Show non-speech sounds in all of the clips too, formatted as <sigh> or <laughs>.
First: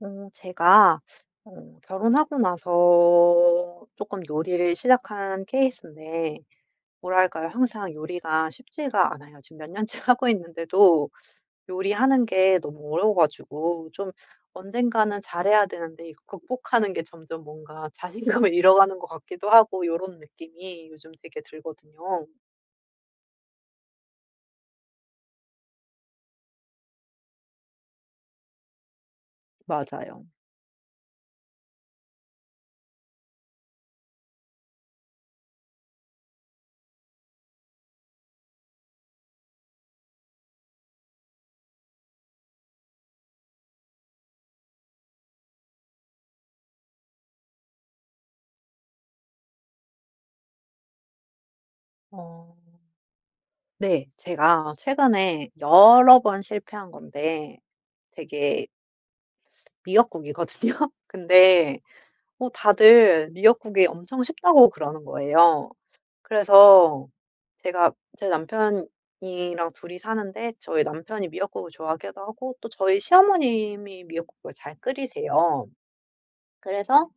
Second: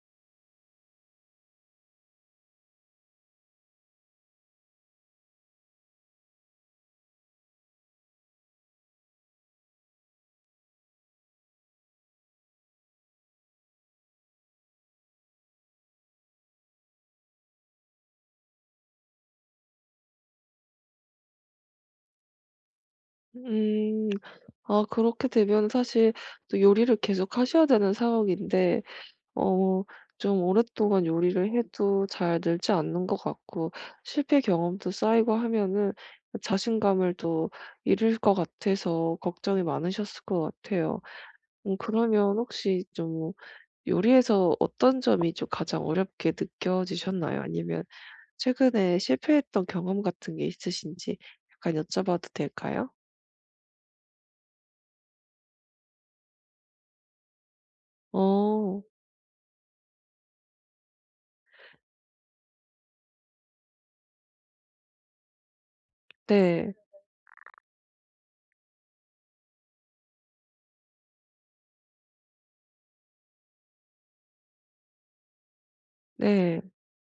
제가 결혼하고 나서 조금 요리를 시작한 케이스인데, 뭐랄까요, 항상 요리가 쉽지가 않아요. 지금 몇 년째 <laughs> 하고 있는데도 요리하는 게 너무 어려워 가지고 좀 언젠가는 잘해야 되는데, 이거 극복하는 게 점점 뭔가 자신감을 <laughs> 잃어가는 것 같기도 하고 이런 느낌이 요즘 되게 들거든요. 음. 아 그렇게 되면 사실 또 요리를 계속 하셔야 되는 상황인데 어 맞아요. 좀 오랫동안 요리를 해도 잘 늘지 않는 것 같고 실패 경험도 쌓이고 하면은 자신감을 또 잃을 것 같아서 걱정이 많으셨을 것 같아요. 그러면 혹시 좀 요리에서 어떤 점이 좀 가장 어렵게 느껴지셨나요? 아니면 최근에 실패했던 경험 같은 게 있으신지 약간 여쭤봐도 어 될까요? 네. 제가 최근에 여러 번 실패한 건데 되게 어. 미역국이거든요. <laughs> 근데 다들 미역국이 엄청 쉽다고 그러는 거예요. 네. 그래서 제가 제 남편이랑 둘이 사는데, 저희 남편이 미역국을 좋아하기도 하고 또 저희 시어머님이 미역국을 잘 끓이세요. 네. 그래서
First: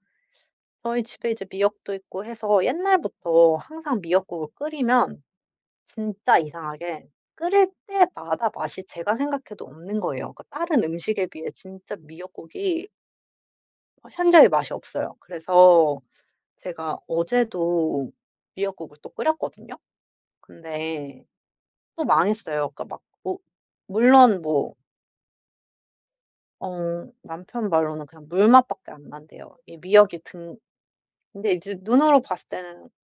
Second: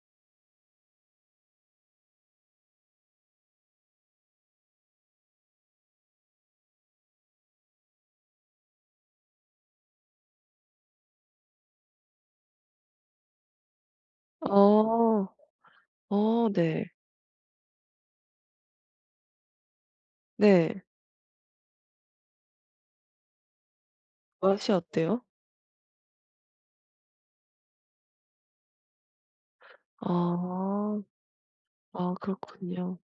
저희 집에 이제 미역도 있고 해서 옛날부터 항상 미역국을 끓이면 진짜 이상하게 끓일 때마다 맛이 제가 생각해도 없는 거예요. 그 다른 음식에 비해 진짜 미역국이 현자의 맛이 없어요. 어. 그래서 어 네. 제가 어제도 미역국을 또 끓였거든요. 네. 근데 또 망했어요. 그러니까 막 뭐 물론 맛이 뭐 어때요? 남편 말로는 그냥 물맛 밖에 안 난대요. 이 미역이 등. 아. 근데 이제 아 눈으로 봤을 때는 그렇군요.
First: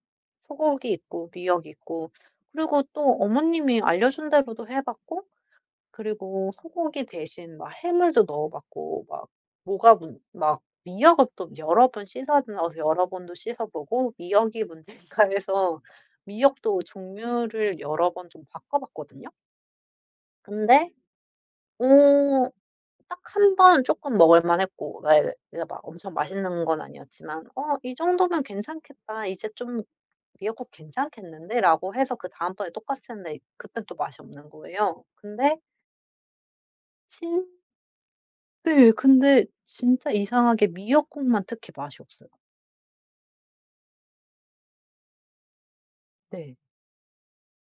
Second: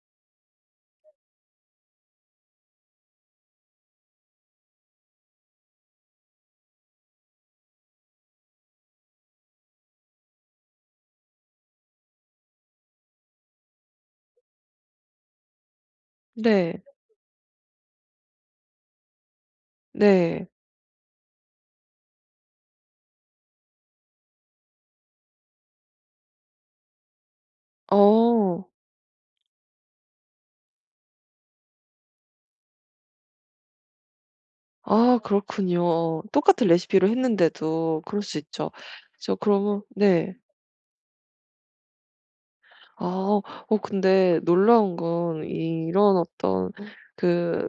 소고기 있고 미역 있고, 그리고 또 어머님이 알려준 대로도 해 봤고, 그리고 소고기 대신 막 햄을 또 넣어 봤고, 막 뭐가 문 막 미역도 여러 번 씻어 넣어서 여러 번도 씻어 보고 미역이 문제인가 해서 네. 미역도 종류를 여러 번 좀 바꿔 봤거든요. 네. 근데 어 딱 한 번 조금 먹을 만했고, 네, 내가 막 엄청 맛있는 건 아니었지만 '어 이 정도면 어. 괜찮겠다. 이제 좀 미역국 괜찮겠는데?'라고 해서 그다음번에 똑같이 했는데 그땐 또 맛이 없는 거예요. 아 근데 그렇군요. 똑같은 레시피로 진 했는데도 그럴 수 있죠. 네. 저 근데 그러면 진짜 네. 이상하게 미역국만 특히 맛이 없어요. 아 어 근데 놀라운 건 이런 네. 어떤 그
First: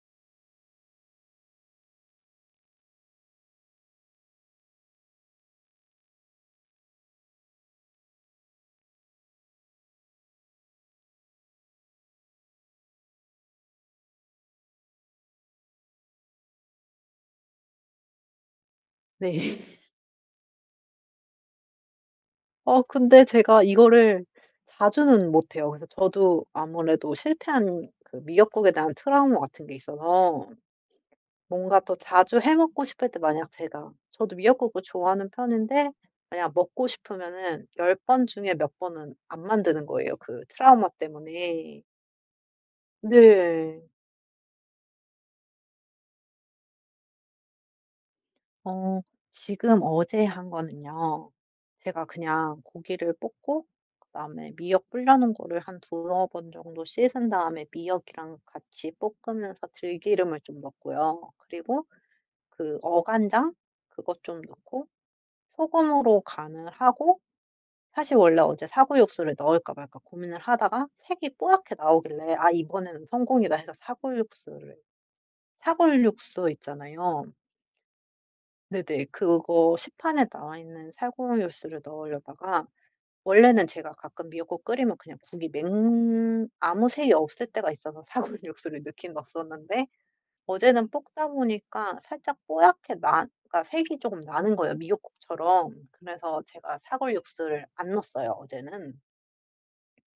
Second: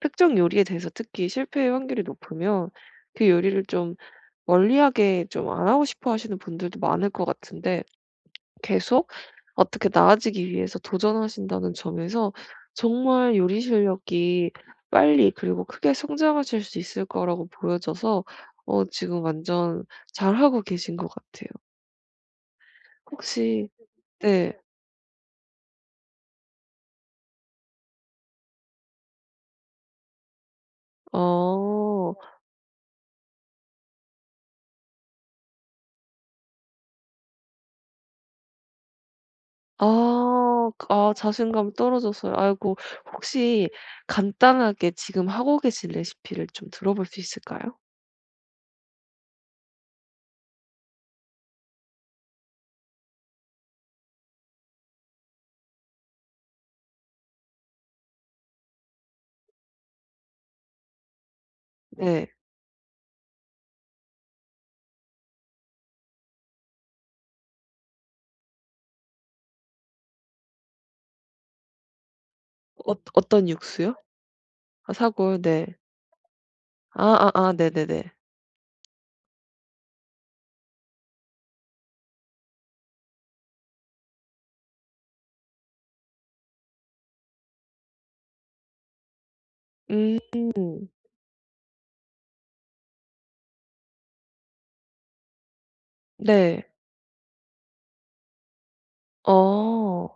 특정 요리에 대해서 특히 실패의 확률이 높으면 그 요리를 좀 멀리하게 좀 안 하고 싶어 하시는 분들도 많을 것 같은데 계속 어떻게 나아지기 위해서 도전하신다는 점에서 정말 요리 실력이 빨리 그리고 크게 성장하실 수 있을 거라고 보여져서 어 지금 네. <laughs> 완전 잘하고 계신 것 같아요. 근데 제가 혹시 이거를 네. 자주는 못 해요. 그래서 저도 아무래도 실패한 그 미역국에 대한 트라우마 같은 게 있어서 뭔가 또 어. 자주 해 먹고 싶을 때, 만약 제가 저도 미역국을 좋아하는 편인데 만약 먹고 싶으면은 10번 중에 몇 번은 안 만드는 거예요, 아. 그 그 트라우마 아 자신감이 때문에. 떨어졌어요. 아이고. 혹시 네. 간단하게 지금 하고 계신 레시피를 좀 들어볼 수 있을까요? 어 지금 어제 한 거는요, 제가 그냥 고기를 볶고 그다음에 미역 불려 놓은 거를 한 두어 번 정도 씻은 다음에 미역이랑 같이 볶으면서 들기름을 좀 넣고요. 그리고 네. 그 어간장, 그것 좀 넣고 소금으로 간을 하고, 사실 원래 어제 사골 육수를 넣을까 말까 고민을 하다가 색이 뽀얗게 나오길래 '아 어 이번에는 어떤 성공이다.' 해서 육수요? 아 사골. 네. 사골 육수 있잖아요. 아아아 네네네. 네네. 그거 시판에 나와 있는 살구육수를 넣으려다가 원래는 제가 가끔 미역국 끓이면 그냥 국이 맹 아무 색이 없을 때가 있어서 <laughs> 살구육수를 넣긴 넣었었는데, 음. 어제는 볶다 보니까 살짝 뽀얗게 나 그러니까 색이 조금 나는 거예요, 미역국처럼. 그래서 네. 제가 살구육수를 안 넣었어요, 어제는. 어.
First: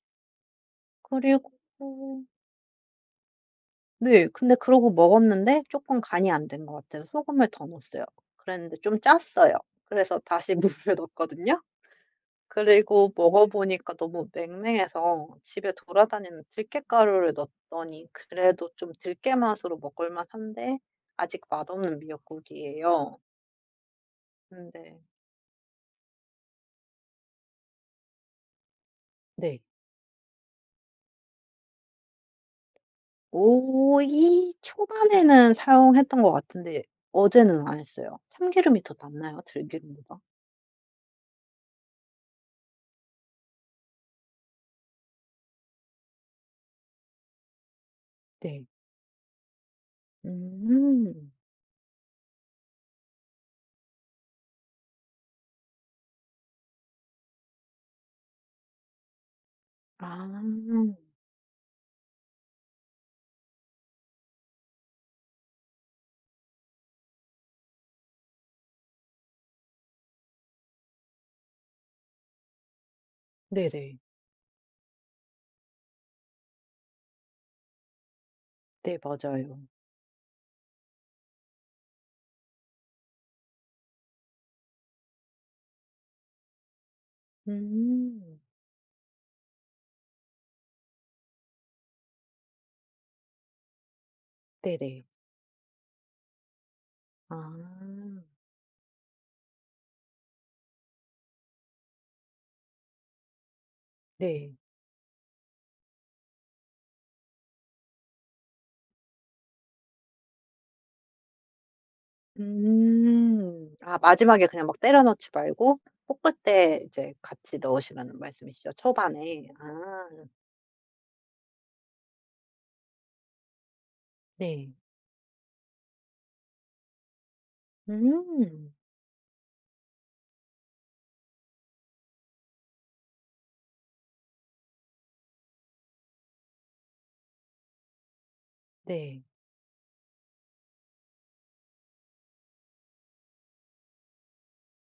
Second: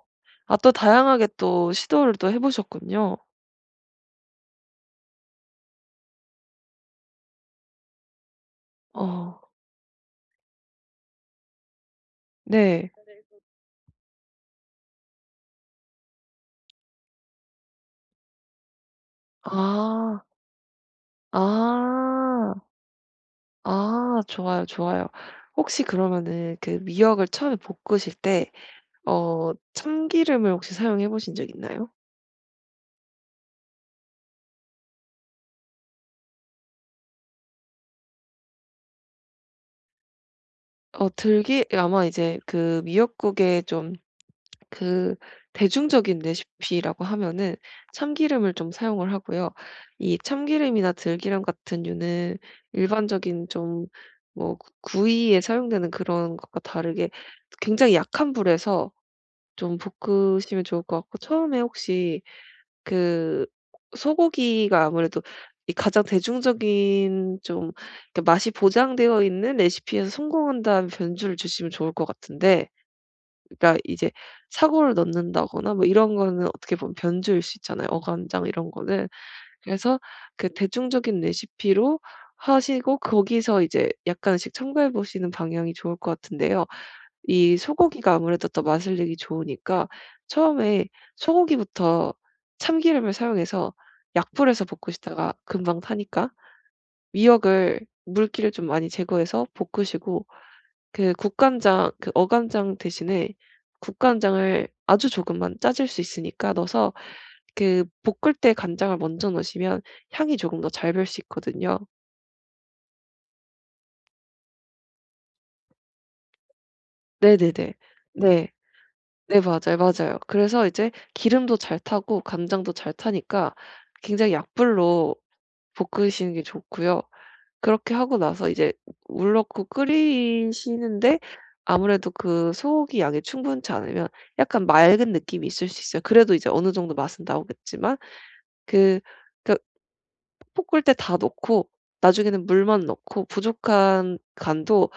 아 또 다양하게 그리고 또 시도를 또 해 보셨군요. 네. 근데 그러고 먹었는데 쪼끔 간이 안 된 것 같아서 소금을 더 넣었어요. 그랬는데 좀 어. 짰어요. 그래서 다시 <laughs> 물을 넣었거든요. 네. 그리고 먹어보니까 너무 맹맹해서 집에 돌아다니는 들깨가루를 넣었더니 그래도 좀 들깨 맛으로 먹을 아. 만한데 아직 맛없는 아. 미역국이에요. 아 좋아요, 근데 좋아요. 혹시 그러면은 그 미역을 처음에 볶으실 때 어 네. 참기름을 혹시 사용해 보신 적 있나요? 오이 초반에는 사용했던 것 같은데 어제는 안 했어요. 참기름이 더 낫나요? 들기름보다? 어 들기 아마 이제 그 미역국에 좀 그 대중적인 레시피라고 하면은 참기름을 네. 좀 사용을 하고요. 이 참기름이나 음. 들기름 같은 류는 일반적인 좀 뭐 구이에 사용되는 그런 것과 다르게 굉장히 약한 불에서 좀 아. 볶으시면 좋을 것 같고 처음에 혹시 그 소고기가 아무래도 이 가장 대중적인 좀 이렇게 맛이 보장되어 있는 레시피에서 성공한다는 변주를 주시면 좋을 것 같은데 그러니까 네네. 이제 사고를 넣는다거나 뭐 이런 거는 어떻게 보면 변주일 수 있잖아요, 어간장 이런 네, 거는. 맞아요. 그래서 그 대중적인 레시피로 하시고 거기서 이제 약간씩 첨가해 보시는 방향이 좋을 것 같은데요. 이 소고기가 음. 아무래도 더 맛을 내기 좋으니까 처음에 소고기부터 참기름을 사용해서 약불에서 네네. 볶으시다가 금방 타니까 아. 미역을 물기를 좀 많이 제거해서 볶으시고 그 국간장 그 어간장 대신에 네. 국간장을 아주 조금만 짜질 수 있으니까 넣어서 그 볶을 때 간장을 먼저 넣으시면 향이 조금 더 잘 별 수 있거든요. 음. 아, 마지막에 그냥 막 때려 넣지 말고 볶을 때 이제 네네네. 같이 넣으시라는 네. 말씀이시죠? 네 초반에. 맞아요, 아, 맞아요. 그래서 이제 기름도 잘 타고 간장도 잘 타니까 굉장히 네. 약불로 볶으시는 게 좋고요. 그렇게 하고 나서 음. 이제 물 넣고 끓이시는데 아무래도 그 소고기 양이 충분치 않으면 약간 맑은 느낌이 있을 수 있어요. 그래도 이제 어느 정도 맛은 나오겠지만 그 네. 그러니까 볶을 때 다 넣고 나중에는 물만 넣고 부족한 간도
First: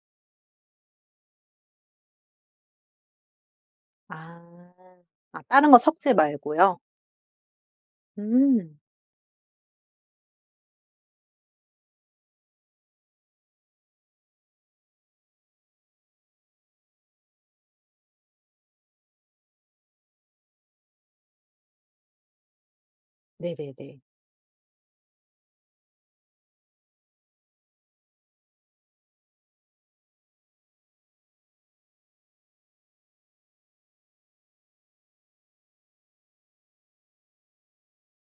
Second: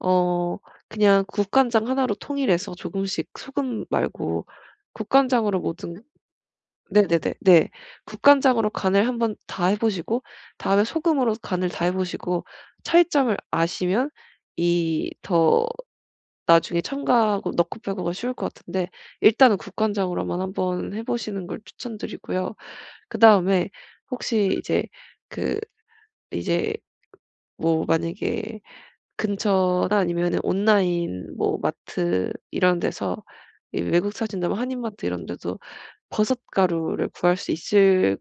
어 그냥 국간장 하나로 통일해서 조금씩 소금 아. 말고 아, 국간장으로 다른 거 모든 섞지 말고요? 네네네. 네. 국간장으로 음. 간을 한번 다 해 보시고 다음에 소금으로 간을 다 해 보시고 차이점을 아시면 이 더 나중에 첨가하고 넣고 빼고가 쉬울 것 같은데 일단은 국간장으로만 한번 해 보시는 걸 추천드리고요. 그다음에 네네네. 혹시 이제 그 이제 뭐 만약에 근처나 아니면은 온라인 뭐 마트 이런 데서 이 외국 사신다면 한인 마트 이런 데도 버섯 가루를 구할 수 있을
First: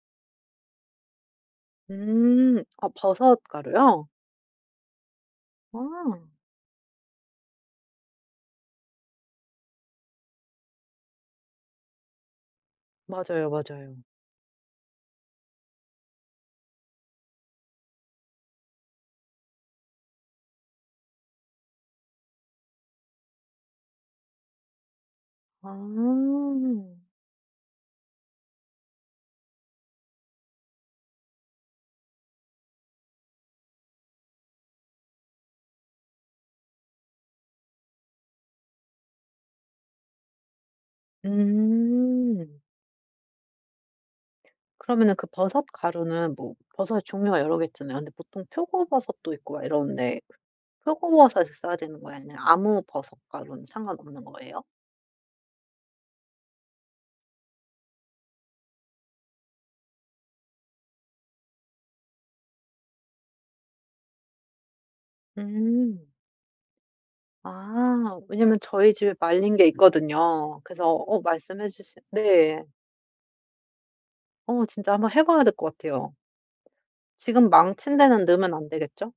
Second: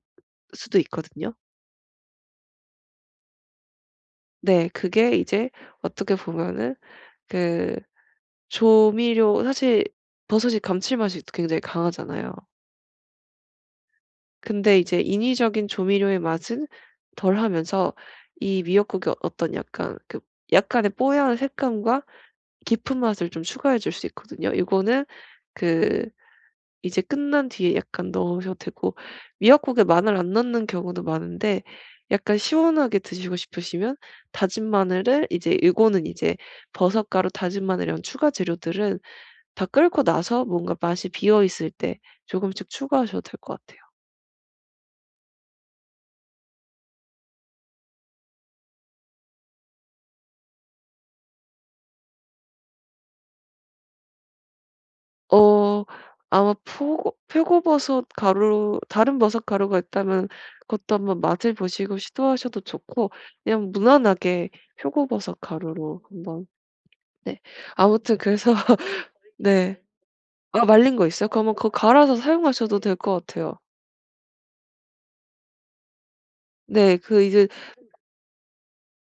수도 있거든요. 음. 아, 버섯 가루요? 네. 그게 이제 어떻게 아. 보면은 그 조미료 사실 버섯이 감칠맛이 또 굉장히 강하잖아요. 맞아요, 맞아요. 근데 이제 인위적인 조미료의 맛은 덜하면서 이 미역국의 어, 어떤 약간 그 약간의 뽀얀 색감과 깊은 맛을 좀 추가해 줄 수 있거든요. 이거는그 아. 이제 끝난 뒤에 약간 넣으셔도 되고 미역국에 마늘 안 넣는 경우도 많은데 약간 시원하게 드시고 싶으시면 다진 마늘을 이제 요거는 이제 버섯가루, 다진 마늘이랑 추가 재료들은 다 끓고 나서 뭔가 맛이 비어 있을 때 음. 조금씩 추가하셔도 될 것 같아요. 그러면은 그 버섯 가루는 뭐 버섯의 종류가 여러 개 있잖아요. 근데 보통 표고버섯도 있고 막 이러는데 표고버섯을 써야 되는 거예요? 아니면 아무 버섯 가루는 상관없는 거예요? 어 아마 표고버섯 가루 다른 버섯 가루가 있다면 그것도 한번 맛을 보시고 시도하셔도 좋고 그냥 무난하게 표고버섯 가루로 음. 한번 네. 아무튼 아, 그래서 왜냐면 저희 집에 말린 게 네. 있거든요. 아 그래서 말린 거 어 있어요? 그러면 말씀해 그거 주신 갈아서 네. 사용하셔도 될 것 같아요. 진짜 한번 해 봐야 될 것 같아요. 네. 그 이제 지금 망친 데는 넣으면 안 되겠죠?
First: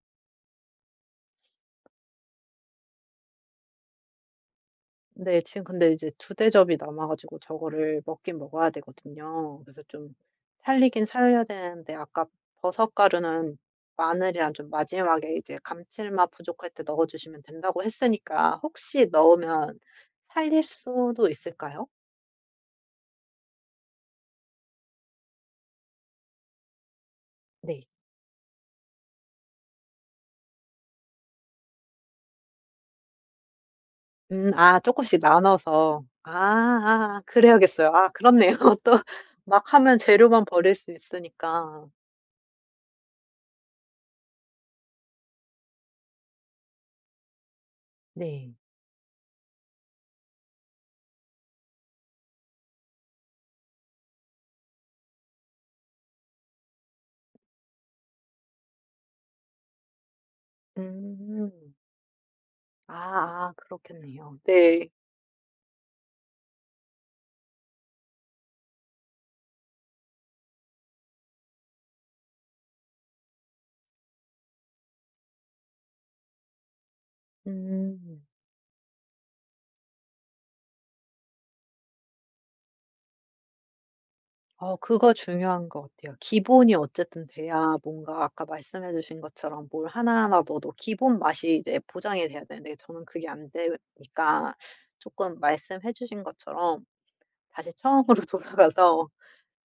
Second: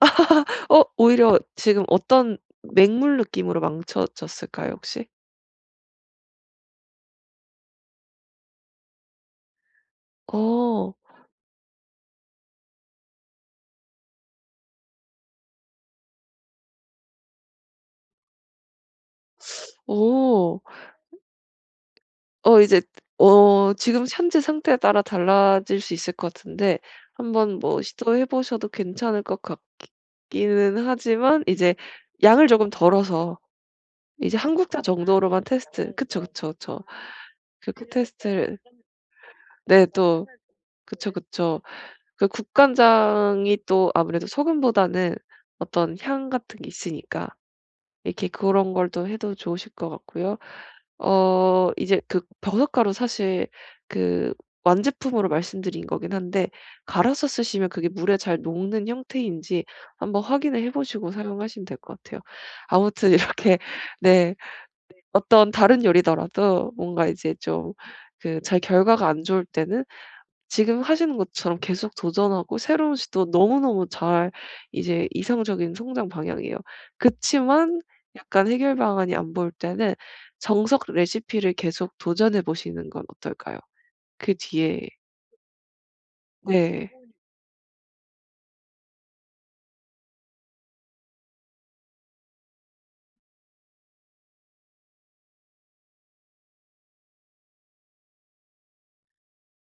<laughs> 어 오히려 지금 어떤 맹물 느낌으로 망쳐졌을까요 혹시? 네. 지금 근데 이제 두 대접이 남아 가지고 저거를 먹긴 먹어야 되거든요. 그래서 좀 어. 살리긴 살려야 되는데, 아까 버섯 가루는 마늘이랑 좀 마지막에 이제 감칠맛 부족할 때 넣어 주시면 된다고 했으니까, 혹시 넣으면 오. 살릴 수도 있을까요? 어 이제 어 지금 현재 상태에 따라 달라질 수 있을 것 같은데 한번 뭐 네. 시도해 보셔도 괜찮을 것 같기는 하지만 이제 양을 조금 덜어서 이제 음. 한 아, 국자 조금씩 정도로만 테스트 나눠서. 그쵸, 아 그쵸, 그쵸. 아 아, 그렇게 그래야겠어요. 아, 그렇네요. 테스트를 <laughs> 또 막 네 하면 또 재료만 버릴 수 그쵸, 그쵸. 있으니까. 그 국간장이 또 아무래도 소금보다는 어떤 향 같은 게 있으니까 이렇게 네. 그런 걸 또 해도 좋으실 것 같고요. 어 이제 그 버섯가루 사실 그 완제품으로 말씀드린 거긴 한데 갈아서 쓰시면 그게 물에 잘 녹는 형태인지 한번 확인을 해 보시고 음. 사용하시면 될 것 같아요. 아무튼 아. <laughs> 아, 이렇게 네 그렇겠네요. 네. 어떤 다른 요리더라도 뭔가 이제 좀 그 잘 결과가 안 좋을 때는 지금 하시는 것처럼 계속 도전하고 새로운 시도 너무너무 잘 이제 이상적인 성장 방향이에요. 그치만 음. 약간 해결 방안이 안 보일 때는 정석 레시피를 계속 도전해 보시는 건 어떨까요? 그 뒤에 그거 중요한 것 같아요. 기본이 네. 어쨌든 돼야 뭔가 아까 말씀해 주신 것처럼 뭘 하나하나 넣어도 기본 맛이 이제 보장이 돼야 되는데 저는 그게 안 되니까 조금 말씀해 주신 것처럼 다시 처음으로 <laughs> 돌아가서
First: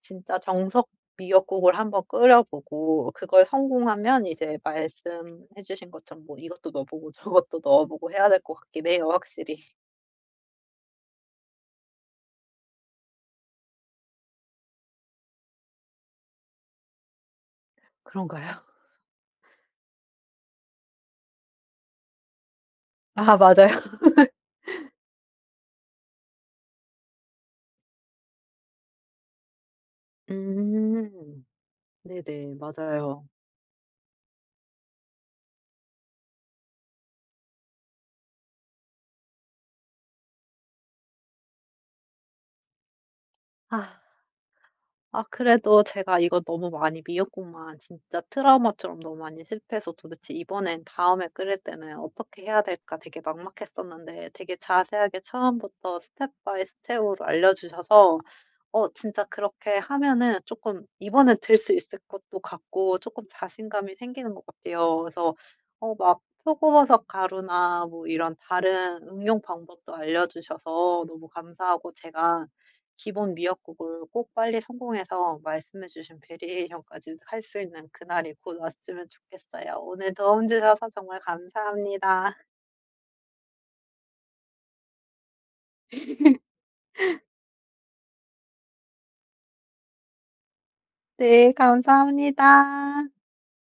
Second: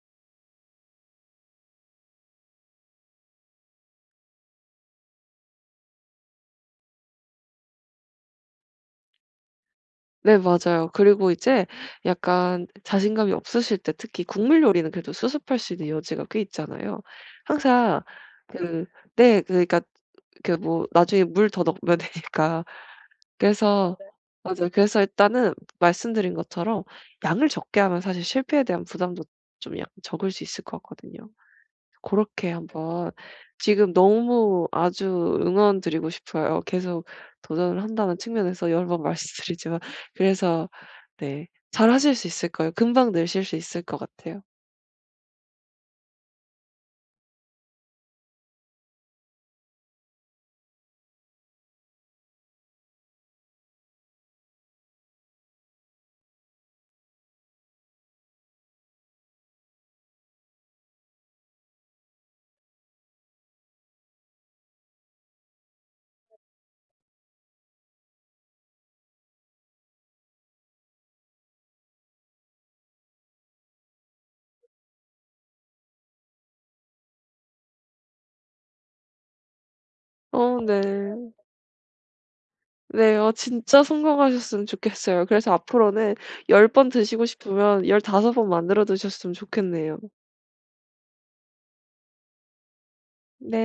진짜 정석 미역국을 한번 끓여 보고 그걸 성공하면 이제 말씀해 주신 것처럼 뭐 이것도 넣어 보고 <laughs> 저것도 넣어 보고 해야 될 것 같긴 해요, 확실히. 네 맞아요. 그리고 이제 약간 자신감이 없으실 때 특히 국물 요리는 그래도 수습할 수 있는 여지가 꽤 있잖아요. 항상 그런가요? 그 네 그 그러니까 그 뭐 나중에 물 더 넣으면 되니까 아, 맞아요. 그래서 <laughs> 네. 맞아요. 그래서 일단은 말씀드린 것처럼 양을 적게 하면 사실 실패에 대한 부담도 좀 약 적을 수 있을 것 같거든요. 음. 그렇게 네네. 한번 맞아요. 지금 너무 아주 응원 드리고 싶어요. 계속 도전을 한다는 측면에서 여러 번 <laughs> 말씀드리지만 그래서 네 잘하실 수 있을 거예요. 금방 내실 수 있을 것 아. 같아요. 아, 그래도 제가 이거 너무 많이 미역국만 진짜 트라우마처럼 너무 많이 실패해서 도대체 이번엔 다음에 끓일 때는 어떻게 해야 될까 되게 막막했었는데, 되게 자세하게 처음부터 스텝 바이 스텝으로 알려주셔서 진짜 그렇게 하면은 조금 이번엔 될 수 있을 것도 같고 조금 자신감이 생기는 것 같아요. 그래서 막 표고버섯 가루나 뭐 이런 다른 응용 방법도 알려주셔서 너무 감사하고 제가 기본 미역국을 꼭 빨리 성공해서 말씀해 주신 베리에이션까지 할 수 있는 그날이 곧 왔으면 좋겠어요. 오늘 도움 어 네. 주셔서 정말 네. 감사합니다. 네. 어 진짜 성공하셨으면 좋겠어요. 그래서 앞으로는 10번 드시고 싶으면 15번 만들어 드셨으면 좋겠네요. 네, 감사합니다. 네.